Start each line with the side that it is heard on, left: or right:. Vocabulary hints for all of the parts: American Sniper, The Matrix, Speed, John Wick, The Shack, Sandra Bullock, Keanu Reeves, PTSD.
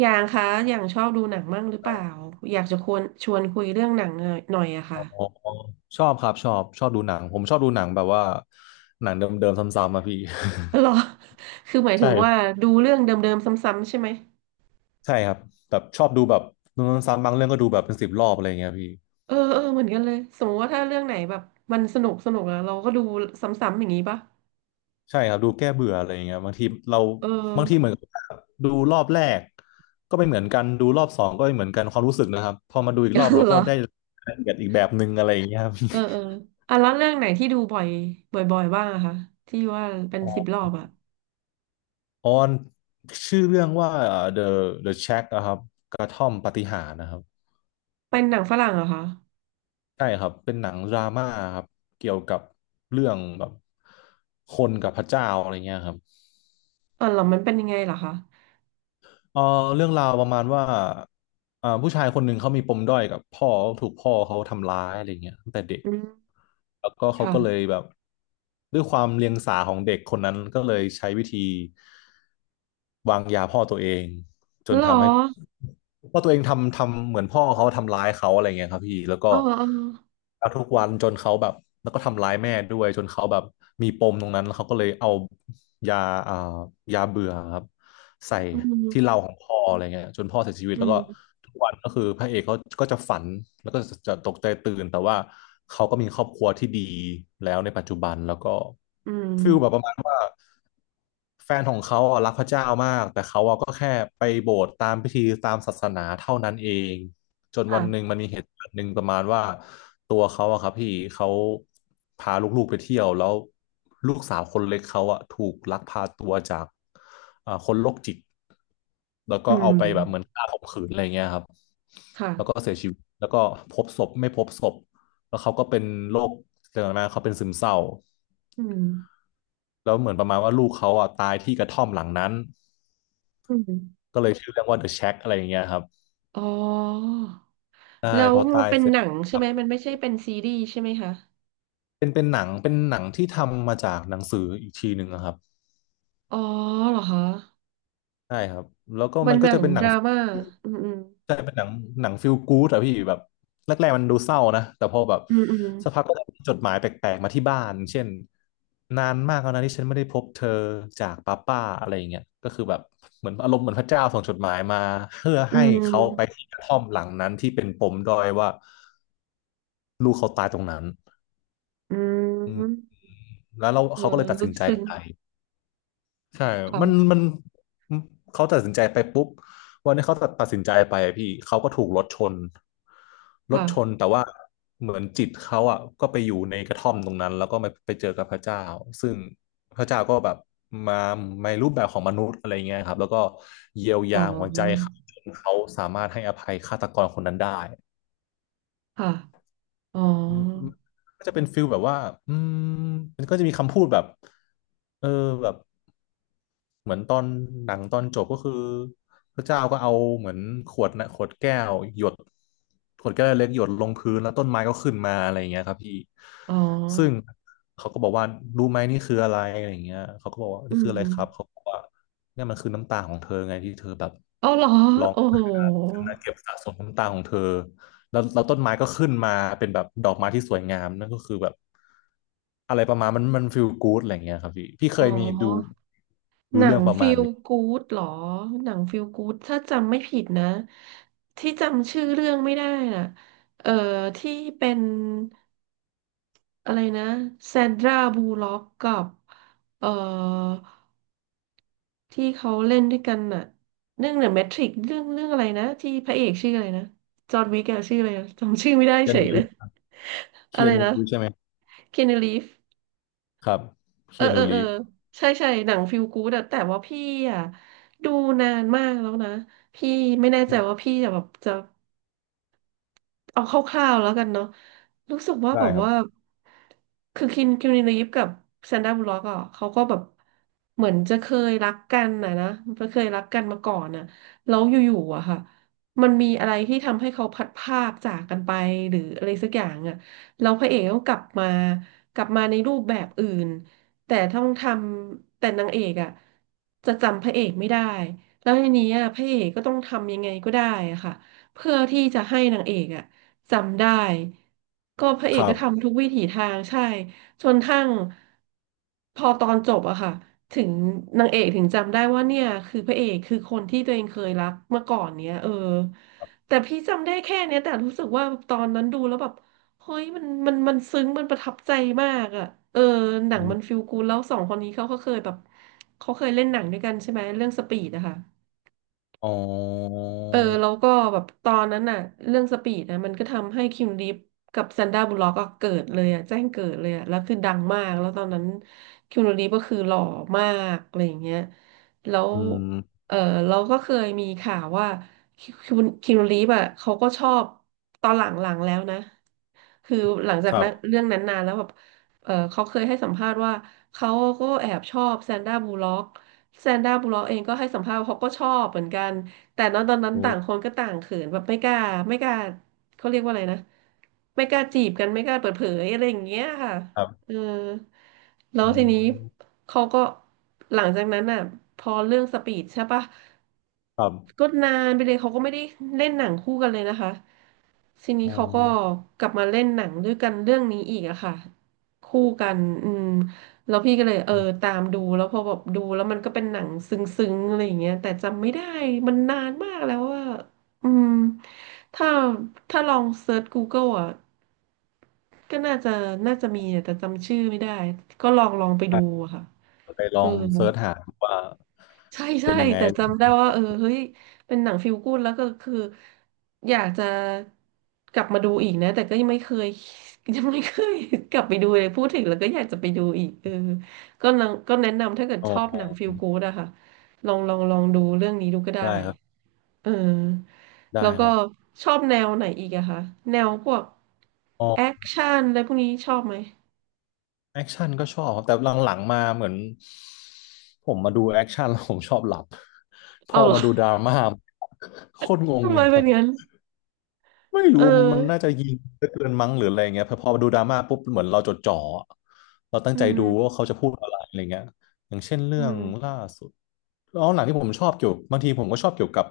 right: อย่างคะอย่างชอบดูหนังมั่งหรือเปล่าอยากจะควรชวนคุยเรื่องหนังหน่อยหน่อยอะ
left: อ๋
right: ค่ะ
left: อชอบครับชอบดูหนังผมชอบดูหนังแบบว่าหนังเดิมๆซ้ำๆมาพี่
right: หรอ คือหมาย ถึงว่า
left: ใช่
right: ดูเรื่องเดิมๆซ้ำๆใช่ไหม
left: ใช่ครับแบบชอบดูแบบดูซ้ำๆบางเรื่องก็ดูแบบเป็นสิบรอบอะไรเงี้ยพี่
right: เออเออเหมือนกันเลยสมมติว่าถ้าเรื่องไหนแบบมันสนุกสนุกอะเราก็ดูซ้ำๆอย่างนี้ปะ
left: ใช่ครับดูแก้เบื่ออะไรเงี้ยบางทีเรา
right: เอ
left: บางทีเหมือ
right: อ
left: นกับดูรอบแรกก็ไม่เหมือนกันดูรอบสองก็ไม่เหมือนกันความรู้สึกนะครับพอมาดูอีกรอบ เรา
right: เหร
left: ก็
right: อ
left: ได้รายละเอียดอีกแบบหนึ่งอะไรอย่างเงี้ยครับ
right: เออเอ ออ่ะแล้วเรื่องไหนที่ดูบ่อยบ่อยๆบ้างอะคะที่ว่าเป็นสิบ
left: ออ
right: รอบอะ
left: ออนชื่อเรื่องว่า The The Shack นะครับกระท่อมปาฏิหาริย์นะครับ
right: เป็นหนังฝรั่งเหรอคะ
left: ใช่ครับ เป็นหนังดราม่าครับ เกี่ยวกับเรื่องแบบคนกับพระเจ้าอะไรเงี้ยครับ
right: เออเหรอมันเป็นยังไงเหรอคะ
left: เออเรื่องราวประมาณว่าผู้ชายคนหนึ่งเขามีปมด้อยกับพ่อถูกพ่อเขาทำร้ายอะไรเงี้ยตั้งแต่เด็ก
right: อืม
left: แล้วก็เขาก็เลย
right: ค่ะ
left: แบบด้วยความเลียงสาของเด็กคนนั้นก็เลยใช้วิธีวางยาพ่อตัวเองจน
right: เหรอ
left: ทำให้พ่อตัวเองทำเหมือนพ่อเขาทำร้ายเขาอะไรเงี้ยครับพี่แล้วก็
right: อ๋ออ๋อ
left: เอาทุกวันจนเขาแบบแล้วก็ทำร้ายแม่ด้วยจนเขาแบบมีปมตรงนั้นแล้วเขาก็เลยเอายาอ่ายาเบื่อครับ ใส่
right: อื
left: ที่เรา
right: ม
left: ของพ่ออะไรเงี้ยจนพ่อเสียชีวิต
right: อื
left: แล้วก็
right: ม
left: ทุกวันก็คือพระเอกเขาก็จะฝันแล้วก็จะตกใจตื่นแต่ว่าเขาก็มีครอบครัวที่ดีแล้วในปัจจุบันแล้วก็
right: อืม
left: ฟิลแบบประมาณว่าแฟนของเขาอะรักพระเจ้ามากแต่เขาอะก็แค่ไปโบสถ์ตามพิธีตามศาสนาเท่านั้นเองจนวันหนึ่ง
right: ค่ะ
left: มันมีเหตุการณ์หนึ่งประมาณว่าตัวเขาอะครับพี่เขาพาลูกๆไปเที่ยวแล้วลูกสาวคนเล็กเขาอะถูกลักพาตัวจากคนโรคจิต แล้วก็
right: อื
left: เอาไปแบบเหมือน
right: ม
left: ฆ่าข่มขืนอะไรเงี้ยครับแล้วก็
right: ค่ะ
left: เสียชีวิตแล้วก็พบศพไม่พบศพแล้วเขาก็เป็นโรคเร่องน้นะเขาเป็นซึมเศร้า
right: อืม
left: แล้วเหมือนประมาณว่าลูกเขาอ่ะตายที่กระท่อมหลังนั้น
right: อืม
left: ก็เลยชื่อเรื่องว่า The Shack อะไรอย่างเงี้ยครับ
right: อ๋อ
left: ใช่
right: แล้ว
left: พอ
right: มั
left: ตา
right: น
left: ย
right: เป็น
left: เสร็
right: ห
left: จ
right: นัง
left: ค
right: ใช่
left: รั
right: ไห
left: บ
right: มมันไม่ใช่เป็นซีรีส์ใช่ไหมคะ
left: เป็นหนังเป็นหนังที่ทำมาจากหนังสืออีกทีหนึ่งนะครับ
right: อ๋อเหรอคะ
left: ใช่ครับแล้วก็
right: มั
left: มั
right: น
left: น
right: ห
left: ก็
right: นั
left: จะ
right: ง
left: เป็นห
right: ด
left: นัง
right: รา
left: สือ
right: ม่าอืมอืม
left: ใช่เป็นหนังหนังฟิลกู๊ดอะพี่แบบแรกๆมันดูเศร้านะแต่พอแบบ
right: อืม
left: สักพักก็จะมีจดหมายแปลกๆมาที่บ้านเช่นนานมากแล้วนะที่ฉันไม่ได้พบเธอจากป้าอะไรอย่างเงี้ยก็คือแบบเหมือนอารมณ์เหมือนพระเจ้าส่งจดหมายมาเพื่อ
right: อื
left: ให้เขาไป
right: ม
left: ที่กระท่อมหลังนั้นที่เป็นปมด้อยว่าลูกเขาตายตรงนั้น
right: อืม
left: อื
right: อื
left: ม
right: ม
left: แล้วเรา
right: เออ
left: เขาก็เลยตัด
right: ลึ
left: สิน
right: ก
left: ใจ
right: ซึ้ง
left: ไป ใช่มัน
right: ค่ะ
left: มัน เขาตัดสินใจไปปุ๊บวันนี้เขาตัดสินใจไปอะพี่ เขาก็ถูกรถชนรถชน
right: ค่ะ
left: แต่ว่าเหมือนจิตเขาอ่ะก็ไปอยู่ในกระท่อมตรงนั้น แล้วก็ไปเจอกับพระเจ้าซึ่งพระเจ้าก็แบบมาในรูปแบบของมนุษย์อะไรเงี้ยครับ แล้วก็เยียว
right: อ๋
left: ยาหัวใจ
right: อ
left: เขาจนเขาสามารถให้อภัยฆาตกรคนนั้นได้
right: ค่ะอ๋อ
left: อืมก็จะเป็นฟิลแบบว่าอืมมันก็จะมีคำพูดแบบเออแบบ เหมือนตอนหนังตอนจบก็คือพระเจ้าก็เอาเหมือนขวดนะขวดแก้วหยดขวดแก้วเล็กหยดลงพื้นแล้วต้นไม้ก็ขึ้นมาอะไรอย่างเงี้ยครับพี่
right: อ๋อ
left: ซึ่งเขาก็บอกว่ารู้ไหมนี่คืออะไรอะไรอย่างเงี้ยเขาก็บอกว่า
right: อื
left: นี่คืออะ
right: ม
left: ไรครับเขาบอกว่าเนี่ยมันคือน้ำตาของเธอไงที่เธอแบบ
right: อ๋อเหรอโอ้โห
left: เก็บสะสมน้ำตาของเธอแล้วต้นไม้ก็ขึ้นมาเป็นแบบดอกไม้ที่สวยงามนั่นก็คือแบบอะไรประมาณมันฟีลกู๊ดอะไรอย่างเงี้ยครับพี่พี่เค
right: อ๋อ
left: ยมีดู
right: ห
left: ดู
right: นั
left: เรื่อ
right: ง
left: งประ
right: ฟ e
left: มาณ
right: ล
left: นี้
right: กู o ดหรอหนังฟ e ลกู o ดถ้าจำไม่ผิดนะที่จำชื่อเรื่องไม่ได้น่ะเอ่อที่เป็นอะไรนะแซนดราบูล็อกกับเอ่อที่เขาเล่นด้วยกันน่ะเรื่องเดอะแมทริกเรื่องอะไรนะที่พระเอกชื่ออะไรนะจอห์นวิกอะชื่ออะไรอะจำชื่อไม่ได้
left: ยั
right: เฉยเล
left: ู้
right: ย อะ
left: เคี
right: ไร
left: ยนู
right: นะ
left: รีฟใช่ไหม
right: คีนูรีฟ
left: ครับ
right: เอ
left: เคี
right: อ
left: ย
right: เอ
left: นู
right: อเอ
left: รี
right: อ
left: ฟ
right: ใช่ใช่หนังฟิลกู๊ดอะแต่ว่าพี่อะดูนานมากแล้วนะพี่ไม่แน่ใจว่าพี่จะแบบจะ เอาคร่าวๆแล้วกันเนาะรู้สึกว่าแบ
left: ได้
right: บ
left: ครับ
right: ว่าคือคิมรีฟกับแซนดราบูลล็อกอ่ะเขาก็แบบเหมือนจะเคยรักกันนะนะเคยรักกันมาก่อนน่ะแล้วอยู่ๆอะค่ะมันมีอะไรที่ทำให้เขาพัดภาคจากกันไปหรืออะไรสักอย่างอะแล้วพระเอกก็กลับมากลับมาในรูปแบบอื่น แต่ต้องทำแต่นางเอกอะจะจำพระเอกไม่ได้ แล้วทีนี้อะพระเอกก็ต้องทำยังไงก็ได้อะค่ะเพื่อที่จะให้นางเอกอะ จำได้ก็พระเอ
left: ค
right: ก
left: รั
right: ก็
left: บ
right: ทำทุกวิถีทางใช่ จนทั้งพอตอนจบอะค่ะถึงนางเอกถึงจำได้ว่าเนี่ยคือพระเอกคือคนที่ตัวเองเคยรักเมื่อก่อนเนี้ยเออแต่พี่จำได้แค่เนี้ยแต่รู้สึกว่าตอนนั้นดูแล้วแบบเฮ้ยมันซึ้งมันประทับใจมากอะเออหนัง
left: อื
right: มัน
left: ม
right: ฟีลกูดแล้วสองคนนี้เขาก็เคยแบบเขาเคยเล่นหนังด้วยกันใช่ไหมเรื่องสปีดอะค่ะ
left: อ๋อ
right: เออแล้วก็แบบตอนนั้นน่ะเรื่องสปีดนะมันก็ทำให้คิมลีฟกับแซนด้าบุลล็อกก็เกิดเลยอ่ะแจ้งเกิดเลยอ่ะแล้วคือดังมากแล้วตอนนั้นคิมลีฟก็คือหล่อมากอะไรอย่างเงี้ยแล้ว
left: อืม
right: เออเราก็เคยมีข่าวว่าคิมคิมลีฟอ่ะเขาก็ชอบตอนหลังๆแล้วนะคือหลังจา
left: ค
right: ก
left: รั
right: นั้
left: บ
right: นเรื่องนั้นนานแล้วแบบเออเขาเคยให้สัมภาษณ์ว่าเขาก็แอบชอบแซนด้าบูลล็อกแซนด้าบูลล็อกเองก็ให้สัมภาษณ์ว่าเขาก็ชอบเหมือนกัน แต่ตอนนั้น
left: โอ้
right: ต่างคนก็ต่างเขินแบบไม่กล้าไม่กล้าเขาเรียกว่าอะไรนะไม่กล้าจีบกันไม่กล้าเปิดเผยอะไรอย่างเงี้ยค่ะ
left: ครับ
right: เออแล้ว
left: อื
right: ทีนี้
left: ม
right: เขาก็หลังจากนั้นอ่ะพอเรื่องสปีดใช่ปะ
left: ครับ
right: ก็นานไปเลยเขาก็ไม่ได้เล่นหนังคู่กันเลยนะคะทีนี้
left: อ๋อ
right: เขาก็กลับมาเล่นหนังด้วยกันเรื่องนี้อีกอะค่ะคู่กันอืม แล้วพี่ก็เลยเออตามดูแล้วพอแบบดูแล้วมันก็เป็นหนังซึ้งๆอะไรอย่างเงี้ยแต่จำไม่ได้มันนานมากแล้วว่าอืมถ้าถ้าลองเซิร์ช Google อ่ะก็น่าจะมีอะแต่จำชื่อไม่ได้ก็ลองไป
left: ได้
right: ดูอะค่ะ
left: เดี๋ยวไปล
right: เอ
left: อ
right: อ
left: งเซิร์ชหาดูว่า
right: ใช่ใช่
left: เป็นยังไง
right: แต่จำได้ว่าเออเฮ้ยเป็นหนังฟีลกู๊ดแล้วก็คืออยากจะกลับมาดูอีกนะแต่ก็ยังไม่เคย ยังไม่เคย กลับไปดูเลยพูดถึงแล้วก็อยากจะไปดูอีกเออก็นังก็แนะนำถ้าเกิด
left: อ๋
right: ชอบ
left: อ
right: หนังฟีลกู๊ดอะค่ะลองลองดูเรื่องนี้ดูก็ได้
left: ได้ครับ
right: เออแล้
left: ได้
right: ว
left: ค
right: ก็
left: รับ
right: ชอบแนวไหนอีกอะคะแนวพวก
left: อ๋อ
right: แอคชั่นอะไรพวกนี้ชอบไหม
left: แอคชั่นก็ชอบครับแต่หลังๆมาเหมือนผมมาดูแอคชั่นแล้วผมชอบหลับพ
right: เอา
left: อ
right: เหรอ
left: มาดูดราม่าโคตรง ง
right: ทำไม
left: เลย
right: เป็นงั้น
left: ไม่
right: เอ
left: รู้มันน่า
right: อ
left: จะยิงเหเกินมั้งหรืออะไรเงี้ยพอดูดราม่าปุ๊บเหมือนเราจดจ่อเราตั้ง
right: อื
left: ใจดู
right: ม
left: ว่าเขาจะพูดอะไรอะไรเงี้ยอย่างเช่นเรื่
right: อื
left: อง
right: ม
left: ล่าสุดแล้วหนังที่ผมชอบเกี่ยวบางทีผมก็ชอบเกี่ยวกับ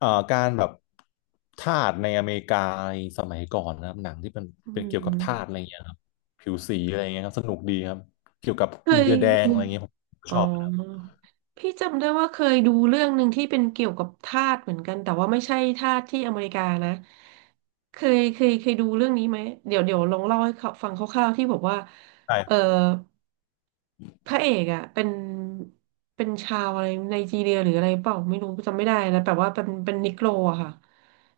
left: การแบบทาสในอเมริกาสมัยก่อนนะครับหนังที่เป็น
right: อื
left: เป็นเกี่ยวกับทาสอะ
right: ม
left: ไรเงี้ยครับผิวสีอะไรเงี้ยครับสนุกดีครับเกี่ยวกับ
right: เค
left: อินเดียแดงอะไร
right: ย
left: เงี้ยผม
right: อ๋
left: ชอบนะ
right: อพี่จำได้ว่าเคยดูเรื่องหนึ่งที่เป็นเกี่ยวกับทาสเหมือนกันแต่ว่าไม่ใช่ทาสที่อเมริกานะเคยดูเรื่องนี้ไหมเดี๋ยวลองเล่าให้เขาฟังคร่าวๆที่บอกว่าเออ
left: ใช่
right: พระเอกอ่ะเป็นชาวอะไรไนจีเรียหรืออะไรเปล่าไม่รู้จำไม่ได้นะแต่ว่าเป็นนิโกรอะค่ะ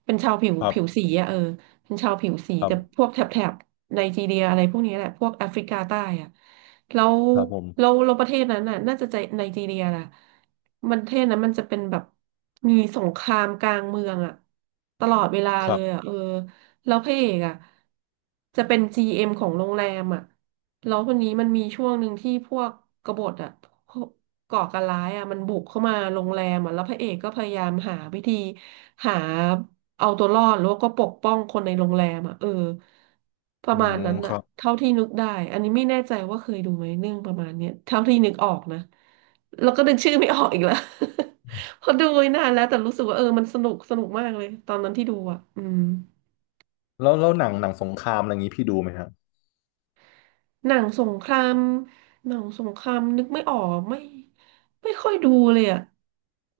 right: เป็นชาวผิว
left: ครับ
right: สีอะเออเป็นชาวผิวสี
left: ครั
right: แต่พ
left: บ
right: วกแถบไนจีเรียอะไรพวกนี้แหละพวกแอฟริกาใต้อ่ะแล้ว
left: ครับผม
right: ประเทศนั้นน่ะน่าจะใจไนจีเรียแหละมันประเทศนั้นมันจะเป็นแบบมีสงครามกลางเมืองอ่ะตลอดเวลา
left: ค
right: เล
left: รับ
right: ยอ่ะเออแล้วพระเอกอ่ะจะเป็น GM ของโรงแรมอ่ะ แล้วคนนี้มันมีช่วงหนึ่งที่พวกกบฏอะพวกก่อการร้ายอะมันบุกเข้ามาโรงแรมอะแล้วพระเอกก็พยายามหาวิธีหาเอาตัวรอดแล้วก็ปกป้องคนในโรงแรมอะเออประ
left: อื
right: มาณ
left: ม
right: นั้น
left: ค
right: อะ
left: รับ
right: เท่าที่นึกได้อันนี้ไม่แน่ใจว่าเคยดูไหมเรื่องประมาณเนี้ยเท่าที่นึกออกนะแล้วก็นึกชื่อไม่ออกอีกแล้ว เพอดูไว้นานแล้วแต่รู้สึกว่าเออมันสนุกมากเลยตอนนั้นที่ดูอะอืม
left: แล้วหนังสงครามอะไรอย่างงี้พี่ดูไหมฮะ
right: หนังสงครามหนังสงครามนึกไม่ออกไม่ค่อยดูเลยอ่ะ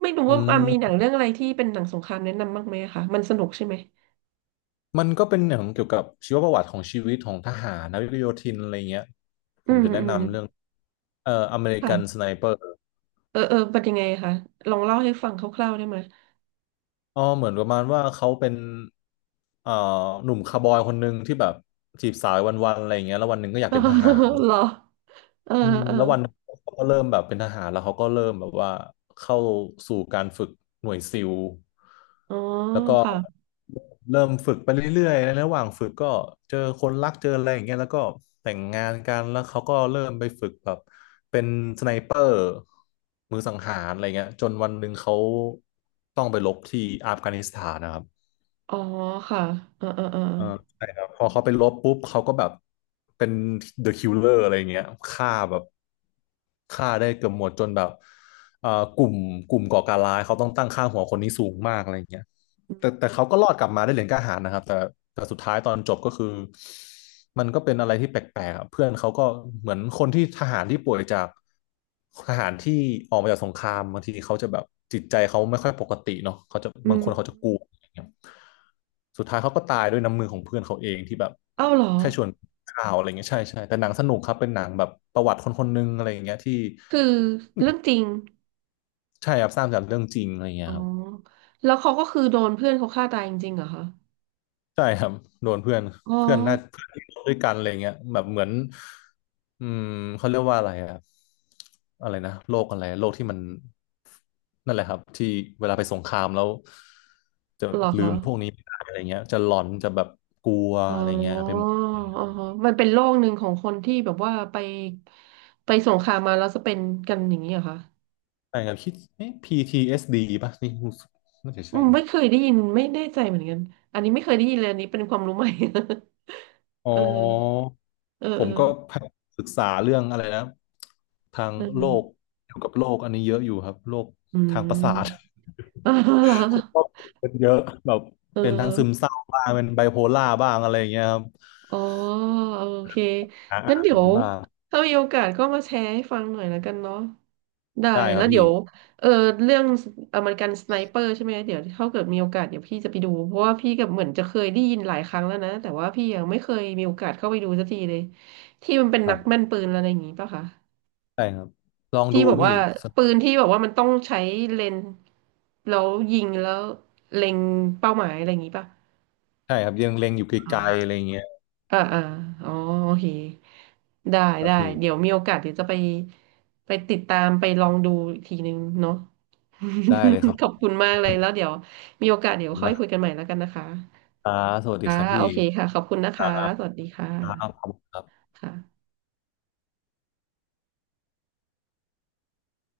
right: ไม่รู้
left: อื
right: ว่าอ่ะมีหนัง
left: ม
right: เรื่องอะไรที่เป็นหนังสงครามแนะนำบ้างไหมอะคะมันสนุกใช่ไหม
left: มันก็เป็นอย่างเกี่ยวกับชีวประวัติของชีวิตของทหารนาวิกโยธินอะไรเงี้ยผ
right: อื
left: ม
right: ม
left: จะแนะ
right: อืม
left: นำเรื่องอเมริ
right: ค่ะ
left: กันสไนเปอร์
right: เออเออเป็นยังไงคะลองเล่าให้ฟังคร่าวๆได้ไหม
left: อ๋อเหมือนประมาณว่าเขาเป็นเอ่อหนุ่มคาวบอยคนหนึ่งที่แบบจีบสาววันๆอะไรเงี้ยแล้ววันหนึ่งก็อยากเป็นทหาร
right: เหรอเออ
left: อืม
right: เออ
left: แล้ววันนั้นเขาก็เริ่มแบบเป็นทหารแล้วเขาก็เริ่มแบบว่าเข้าสู่การฝึกหน่วยซิล
right: อ๋อ
left: แล้วก็
right: ค่ะ
left: เริ่มฝึกไปเรื่อยๆในระหว่างฝึกก็เจอคนรักเจออะไรอย่างเงี้ยแล้วก็แต่งงานกันแล้วเขาก็เริ่มไปฝึกแบบเป็นสไนเปอร์มือสังหารอะไรเงี้ยจนวันหนึ่งเขาต้องไปรบที่อัฟกานิสถานนะครับ
right: อ๋อค่ะเออเออเออ
left: เออใช่ครับพอเขาไปลบปุ๊บเขาก็แบบเป็น The Killer อะไรเงี้ยฆ่าแบบฆ่าได้เกือบหมดจนแบบเอ่อกลุ่มกลุ่มก่อการร้ายเขาต้องตั้งค่าหัวคนนี้สูงมากอะไรเงี้ย แต่เขาก็รอดกลับมาได้เหรียญกล้าหาญนะครับแต่แต่สุดท้ายตอนจบก็คือมันก็เป็นอะไรที่แปลกๆอะเพื่อนเขาก็เหมือนคนที่ทหารที่ป่วยจากทหารที่ออกมาจากสงครามบางทีเขาจะแบบจิตใจเขาไม่ค่อยปกติเนาะเขาจะ
right: อื
left: บาง
right: ม
left: คนเขาจะกลัวอะไรเงี้ยสุดท้ายเขาก็ตายด้วยน้ำมือของเพื่อนเขาเองที่แบบ
right: เอ้าเหรอ
left: แค่ชวนข่าวอะไรเงี้ยใช่ใช่แต่หนังสนุกครับเป็นหนังแบบประวัติคนคนหนึงอะไรอย่างเงี้ยที่
right: คือเรื่องจริง
left: ใช่ครับสร้างจากเรื่องจริงอะไรเงี้
right: อ๋อ
left: ยครับ
right: แล้วเขาก็คือโดนเพื่อนเขาฆ่าตายจริงๆเหรอคะ
left: ใช่ครับโดนเพื่อน
right: อ๋อ
left: เพื่อนน่าเพื่อนที่โ่ด้วยกันอะไรเงี้ยแบบเหมือนอืมเขาเรียกว่าอะไรอะอะไรนะโรคอะไรโรคที่มันนั่นแหละครับที่เวลาไปสงครามแล้วจะ
right: เหรอ
left: ลื
right: คะ
left: มพวกนี้ไม่ได้อะไรเงี้ยจะหลอนจะแบบกลัว
right: อ๋
left: อะไรเงี้ย
right: อ
left: ไป
right: อ๋
left: หมด
right: อฮะมันเป็นโรคหนึ่งของคนที่แบบว่าไปสงครามมาแล้วจะเป็นกันอย่างนี้เหรอคะ
left: ใช่ครับคิดเอ๊ะ PTSD ป่ะนี่รู้สึกน่าจะ
right: อื
left: ใช่
right: ม
left: นะ
right: ไม่เคยได้ยินไม่แน่ใจเหมือนกัน อันนี้ไม่เคยได้ยินเลยอันนี้เป็นความรู้ใหม่
left: อ๋อ
right: เออเออ
left: ผ
right: เออ
left: มก็ยศึกษาเรื่องอะไรนะทาง
right: เอ
left: โลก
right: อ
left: เกี่ยวกับโลกอันนี้เยอะอยู่ครับโลก
right: อื
left: ทางประสาท
right: ม เออเห
left: ค
right: รอ
left: นรอบตัวเป็นเยอะแบบ
right: เอ
left: เป็นทั้งซึม
right: อ
left: เศร้าบ้างเป็นไบโพล่าบ้างอะไรอย่างเงี้ยครับ
right: อ๋อโอเค
left: หา
right: งั้น
left: อ่า
right: เดี๋
left: น
right: ยว
left: บ้าง
right: ถ้ามีโอกาสก็มาแชร์ให้ฟังหน่อยแล้วกันเนาะได้
left: ได้ค
right: แล้
left: รั
right: ว
left: บ
right: เดี๋ย
left: พี่
right: วเออเรื่องอเมริกันสไนเปอร์ใช่ไหมเดี๋ยวถ้าเกิดมีโอกาสเดี๋ยวพี่จะไปดูเพราะว่าพี่กับเหมือนจะเคยได้ยินหลายครั้งแล้วนะแต่ว่าพี่ยังไม่เคยมีโอกาสเข้าไปดูสักทีเลยที่มันเป็น
left: ค
right: นั
left: รั
right: กแม่
left: บ
right: นปืนอะไรอย่างงี้ป่ะคะ
left: ได้ครับลองดู
right: ที่บอก
left: พี่
right: ว่า
left: ส
right: ปืนที่บอกว่ามันต้องใช้เลนส์แล้วยิงแล้วเล็งเป้าหมายอะไรอย่างงี้ป่ะ
left: ใช่ครับยังเล็งอยู่ไกลๆอะไรอย่างเงี้ย
right: อ่าอ่าอ๋อโอเคได้
left: ครับ
right: ได้
left: พี่
right: เดี๋ยวมีโอกาสเดี๋ยวจะไปติดตามไปลองดูอีกทีนึงเนาะ
left: ได้เลยครับ
right: ข
left: ข
right: อ
left: อ
right: บคุ
left: บ
right: ณมากเลยแล้วเดี๋ยวมีโอกาสเดี๋ยว
left: คุณ
right: ค่อย
left: นะ
right: คุย
left: ค
right: กันใหม่แล้วกันนะคะ
left: รับสวัสดี
right: ค่ะ
left: ครับ
right: โอ
left: พี่
right: เคค่ะขอบคุณนะ
left: ครั
right: คะ
left: บ
right: สวัสดีค่ะ
left: ครับ
right: ค่ะ